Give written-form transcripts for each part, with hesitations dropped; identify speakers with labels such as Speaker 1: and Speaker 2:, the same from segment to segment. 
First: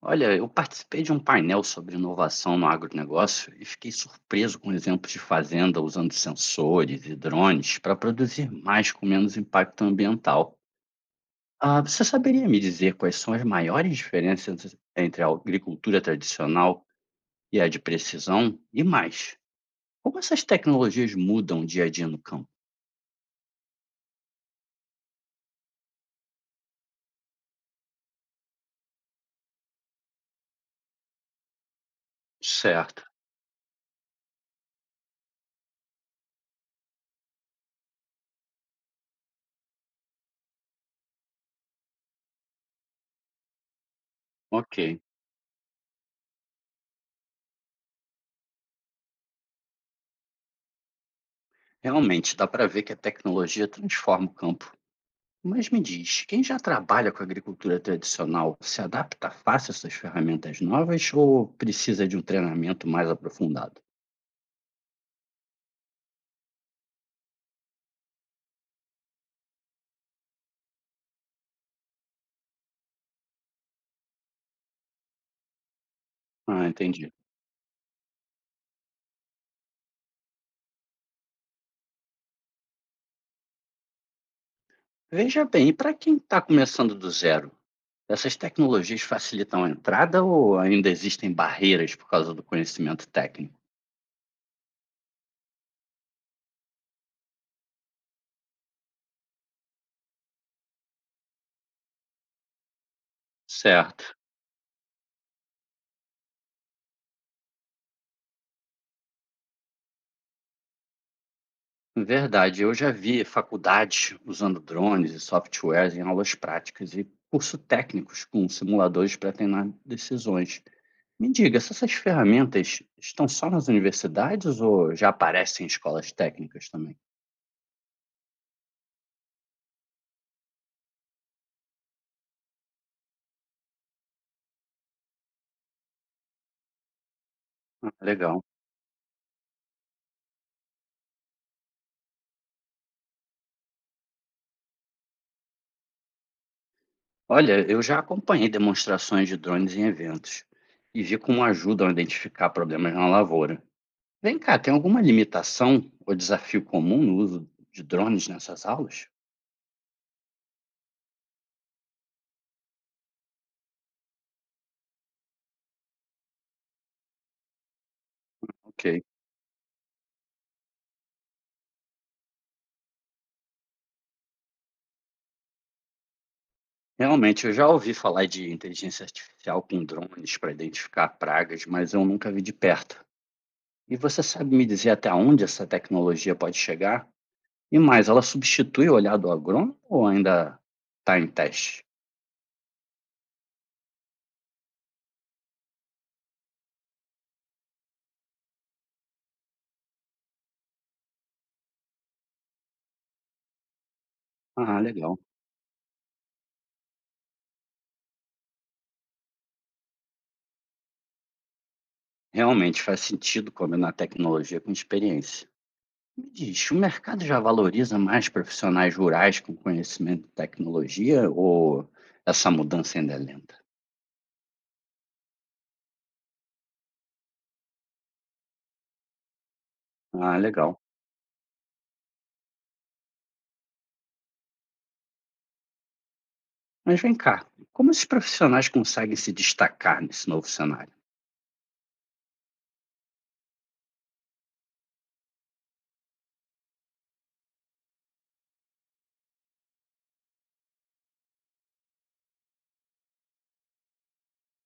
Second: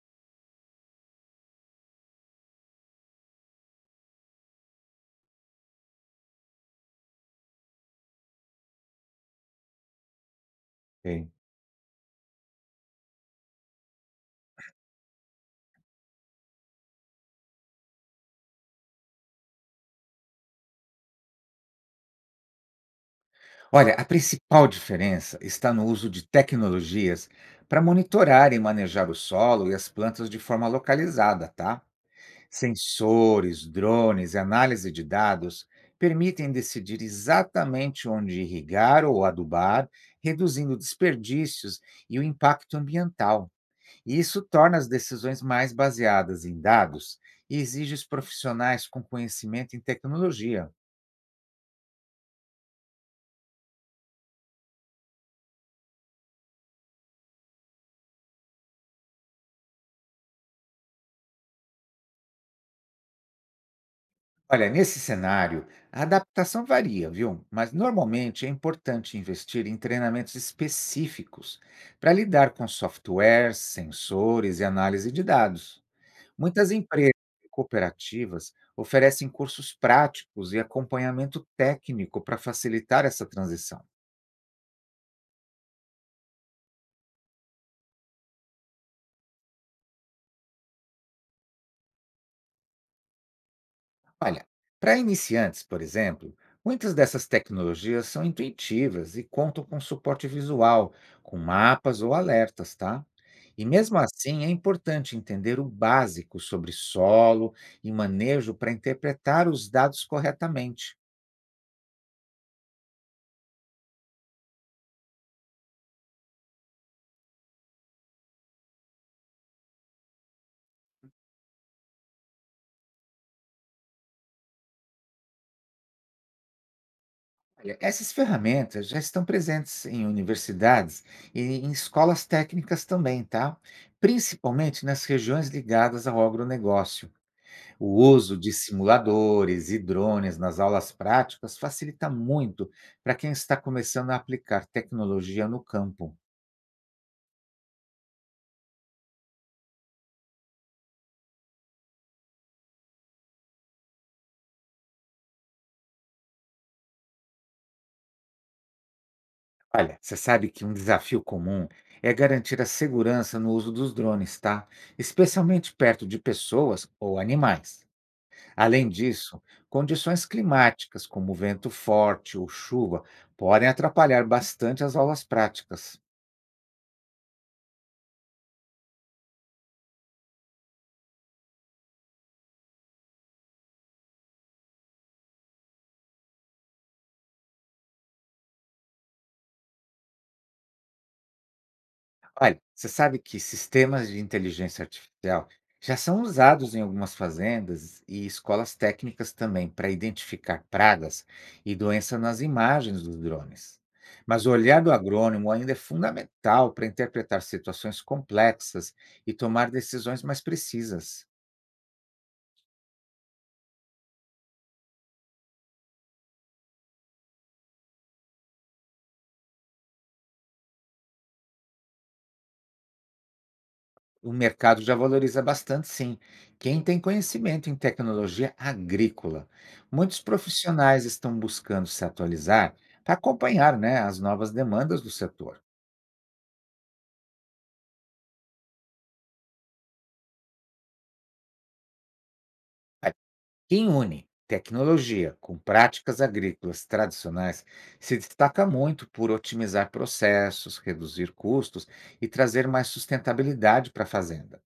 Speaker 1: Olha, eu participei de um painel sobre inovação no agronegócio e fiquei surpreso com exemplos de fazenda usando sensores e drones para produzir mais com menos impacto ambiental.
Speaker 2: Sim.
Speaker 1: Ah, você saberia me dizer quais são as maiores diferenças entre a agricultura tradicional e a de precisão? E mais, como essas tecnologias mudam o dia a dia no campo?
Speaker 2: Olha, a principal diferença está no uso de tecnologias para monitorar e manejar o solo e as plantas de forma localizada, tá?
Speaker 1: Certo,
Speaker 2: Sensores, drones e análise de dados permitem decidir exatamente onde irrigar ou adubar, reduzindo desperdícios e o impacto ambiental. E isso
Speaker 1: ok.
Speaker 2: torna as decisões mais baseadas em dados e exige os profissionais com conhecimento em tecnologia.
Speaker 1: Realmente, dá para ver que a tecnologia transforma o campo. Mas me diz, quem já trabalha com agricultura tradicional se adapta fácil a essas ferramentas novas ou precisa de um treinamento mais aprofundado?
Speaker 2: Olha, nesse cenário, a adaptação varia, viu? Mas normalmente é importante investir em treinamentos específicos para lidar com softwares, sensores e análise de dados.
Speaker 1: Ah,
Speaker 2: Muitas
Speaker 1: entendi.
Speaker 2: empresas e cooperativas oferecem cursos práticos e acompanhamento técnico para facilitar essa transição.
Speaker 1: Veja bem, e para quem está começando do zero, essas tecnologias facilitam a entrada ou ainda existem barreiras por causa do conhecimento técnico?
Speaker 2: Olha, para iniciantes, por exemplo, muitas dessas tecnologias são intuitivas e contam com suporte visual, com mapas ou alertas, tá? E mesmo
Speaker 1: Certo.
Speaker 2: assim, é importante entender o básico sobre solo e manejo para interpretar os dados corretamente.
Speaker 1: Verdade, eu já vi faculdades usando drones e softwares em aulas práticas e curso técnicos com simuladores para treinar decisões. Me diga, se essas ferramentas estão só nas universidades ou já aparecem em escolas técnicas também?
Speaker 2: Olha, essas ferramentas já estão presentes em universidades e em escolas técnicas também, tá? Principalmente nas regiões ligadas ao agronegócio.
Speaker 1: Ah,
Speaker 2: O uso
Speaker 1: legal.
Speaker 2: de simuladores e drones nas aulas práticas facilita muito para quem está começando a aplicar tecnologia no campo.
Speaker 1: Olha, eu já acompanhei demonstrações de drones em eventos e vi como ajudam a identificar problemas na lavoura. Vem cá, tem alguma limitação ou desafio comum no uso de drones nessas aulas?
Speaker 2: Olha, você sabe que um desafio comum é garantir a segurança no uso dos drones, tá? Especialmente perto de pessoas ou animais.
Speaker 1: Ok.
Speaker 2: Além disso, condições climáticas, como vento forte ou chuva, podem atrapalhar bastante as aulas práticas.
Speaker 1: Realmente, eu já ouvi falar de inteligência artificial com drones para identificar pragas, mas eu nunca vi de perto. E você sabe me dizer até onde essa tecnologia pode chegar? E mais, ela substitui o olhar do agrônomo ou ainda está em teste?
Speaker 2: Olha, você sabe que sistemas de inteligência artificial já são usados em algumas fazendas e escolas técnicas também para identificar pragas e doenças nas imagens dos drones. Mas o
Speaker 1: Ah,
Speaker 2: olhar do
Speaker 1: legal.
Speaker 2: agrônomo ainda é fundamental para interpretar situações complexas e tomar decisões mais precisas.
Speaker 1: Realmente faz sentido combinar tecnologia com experiência. Me diz, o mercado já valoriza mais profissionais rurais com conhecimento de tecnologia ou essa mudança ainda é lenta?
Speaker 2: O mercado já valoriza bastante, sim, quem tem conhecimento em tecnologia agrícola. Muitos
Speaker 1: Ah, legal.
Speaker 2: profissionais estão buscando se atualizar para acompanhar, né, as novas demandas do setor.
Speaker 1: Mas vem cá, como esses profissionais conseguem se destacar nesse novo cenário?
Speaker 2: Aí, quem une tecnologia com práticas agrícolas tradicionais se destaca muito por otimizar processos, reduzir custos e trazer mais sustentabilidade para a fazenda.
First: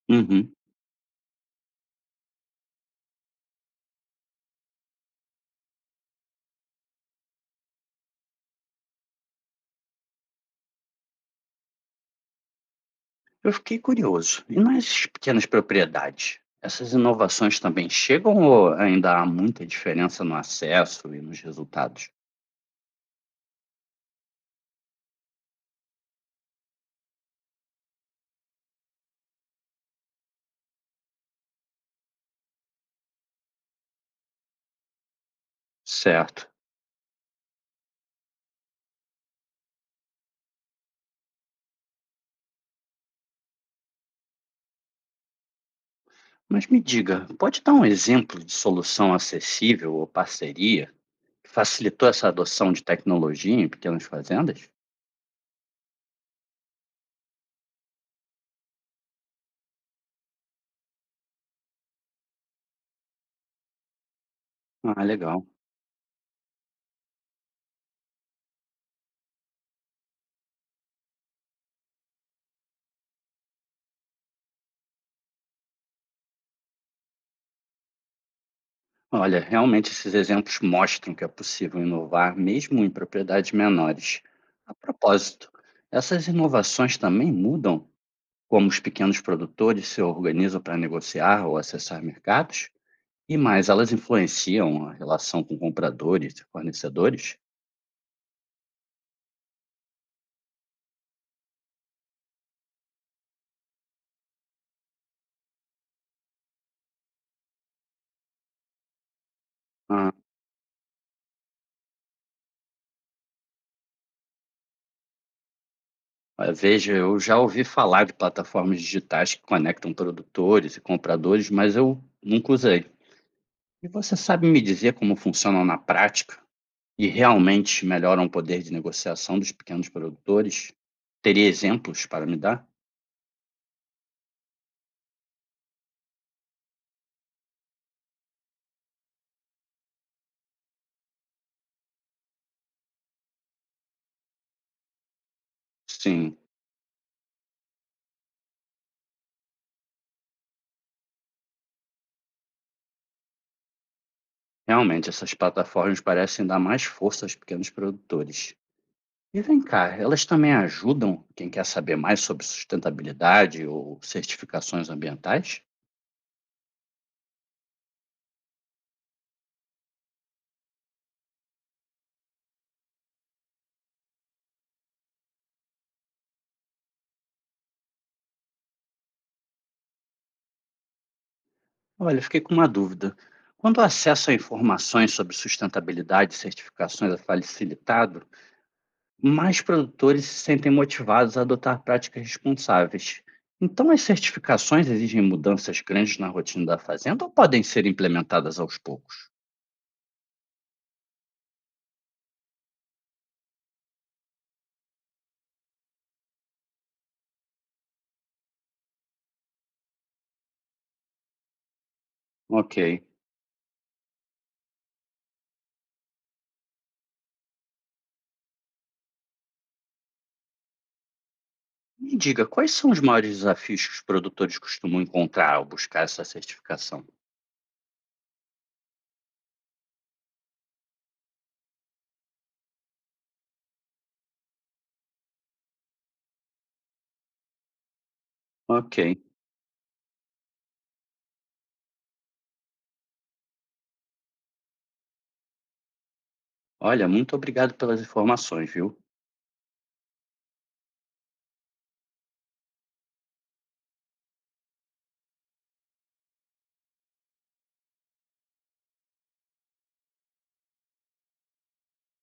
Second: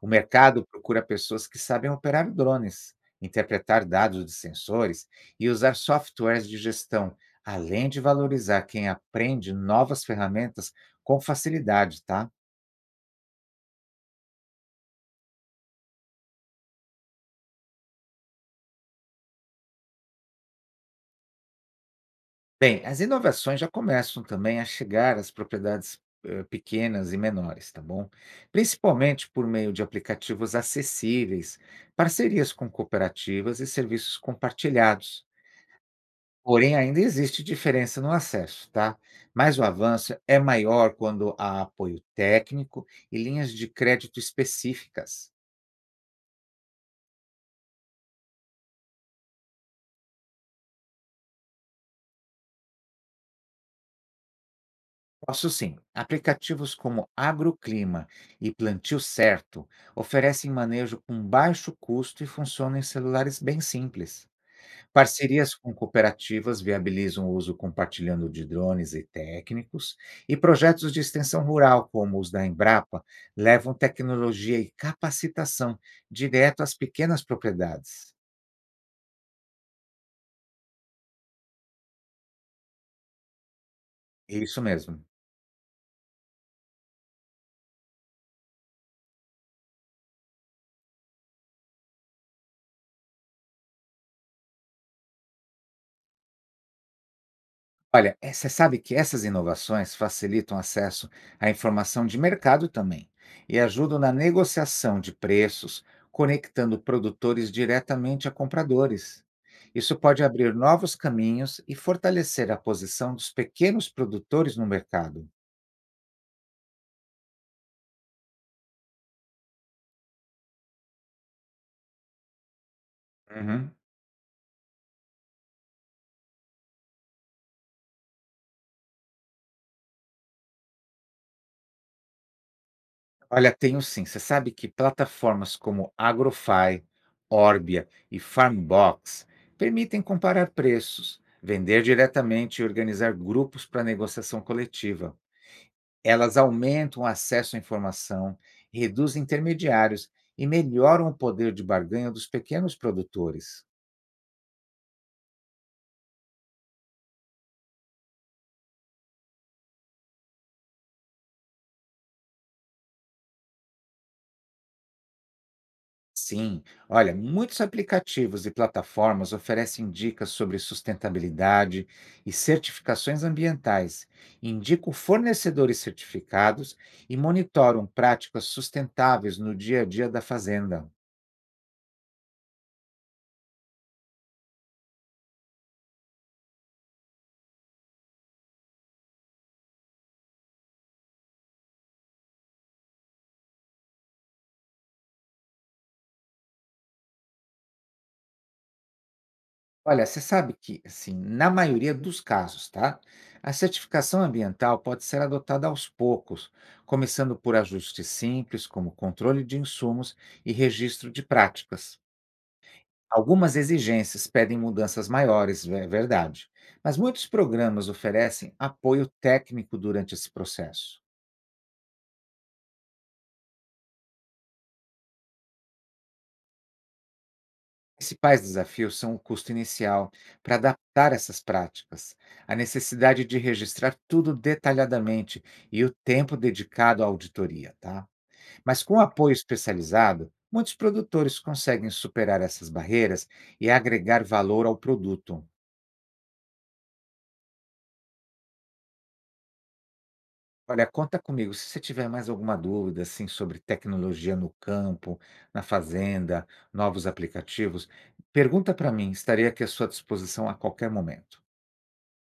Speaker 2: O
Speaker 1: Uhum.
Speaker 2: mercado procura pessoas que sabem operar drones, interpretar dados de sensores e usar softwares de gestão, além de valorizar quem aprende novas ferramentas com facilidade, tá?
Speaker 1: Eu fiquei curioso, e nas pequenas propriedades, essas inovações também chegam ou ainda há muita diferença no acesso e nos resultados?
Speaker 2: Bem, as inovações já começam também a chegar às propriedades pequenas e menores, tá bom? Principalmente por meio de aplicativos acessíveis, parcerias com cooperativas e serviços compartilhados.
Speaker 1: Certo.
Speaker 2: Porém, ainda existe diferença no acesso, tá? Mas o avanço é maior quando há apoio técnico e linhas de crédito específicas.
Speaker 1: Mas me diga, pode dar um exemplo de solução acessível ou parceria que facilitou essa adoção de tecnologia em pequenas fazendas?
Speaker 2: Posso sim, aplicativos como Agroclima e Plantio Certo oferecem manejo com baixo custo e funcionam em celulares bem simples.
Speaker 1: Ah, legal.
Speaker 2: Parcerias com cooperativas viabilizam o uso compartilhando de drones e técnicos, e projetos de extensão rural, como os da Embrapa, levam tecnologia e capacitação direto às pequenas propriedades.
Speaker 1: Olha, realmente esses exemplos mostram que é possível inovar mesmo em propriedades menores.
Speaker 2: É isso
Speaker 1: A
Speaker 2: mesmo.
Speaker 1: propósito, essas inovações também mudam como os pequenos produtores se organizam para negociar ou acessar mercados? E mais, elas influenciam a relação com compradores e fornecedores?
Speaker 2: Olha, você sabe que essas inovações facilitam acesso à informação de mercado também e ajudam na negociação de preços, conectando produtores diretamente a compradores. Isso
Speaker 1: Ah,
Speaker 2: pode abrir novos caminhos e fortalecer a posição dos pequenos produtores no mercado.
Speaker 1: veja, eu já ouvi falar de plataformas digitais que conectam produtores e compradores, mas eu nunca usei.
Speaker 2: Uhum.
Speaker 1: E você sabe me dizer como funcionam na prática e realmente melhoram o poder de negociação dos pequenos produtores? Teria exemplos para me dar?
Speaker 2: Olha, tenho sim. Você sabe que plataformas como Agrofy, Orbia e Farmbox permitem comparar preços, vender diretamente e organizar grupos para negociação coletiva.
Speaker 1: Sim,
Speaker 2: Elas aumentam o acesso à informação, reduzem intermediários e melhoram o poder de barganha dos pequenos produtores.
Speaker 1: realmente essas plataformas parecem dar mais força aos pequenos produtores. E vem cá, elas também ajudam quem quer saber mais sobre sustentabilidade ou certificações ambientais?
Speaker 2: Sim, olha, muitos aplicativos e plataformas oferecem dicas sobre sustentabilidade e certificações ambientais, indicam fornecedores certificados e monitoram práticas sustentáveis no dia a dia da fazenda.
Speaker 1: Olha, fiquei com uma dúvida. Quando o acesso a informações sobre sustentabilidade e certificações é facilitado, mais produtores se sentem motivados a adotar práticas responsáveis. Então, as certificações exigem mudanças grandes na rotina da fazenda ou podem ser implementadas aos poucos?
Speaker 2: Olha, você sabe que, assim, na maioria dos casos, tá? A certificação ambiental pode ser adotada aos poucos, começando por ajustes simples, como controle de insumos e registro de práticas.
Speaker 1: Ok.
Speaker 2: Algumas exigências pedem mudanças maiores, é verdade, mas muitos programas oferecem apoio técnico durante esse processo.
Speaker 1: Me diga, quais são os maiores desafios que os produtores costumam encontrar ao buscar essa certificação?
Speaker 2: Principais desafios são o custo inicial para adaptar essas práticas, a necessidade de registrar tudo detalhadamente e o tempo dedicado à auditoria, tá? Mas
Speaker 1: Ok.
Speaker 2: com apoio especializado, muitos produtores conseguem superar essas barreiras e agregar valor ao produto.
Speaker 1: Olha, muito obrigado pelas informações, viu?
Speaker 2: Olha, conta comigo. Se você tiver mais alguma dúvida assim sobre tecnologia no campo, na fazenda, novos aplicativos, pergunta para mim, estarei aqui à sua disposição a qualquer momento.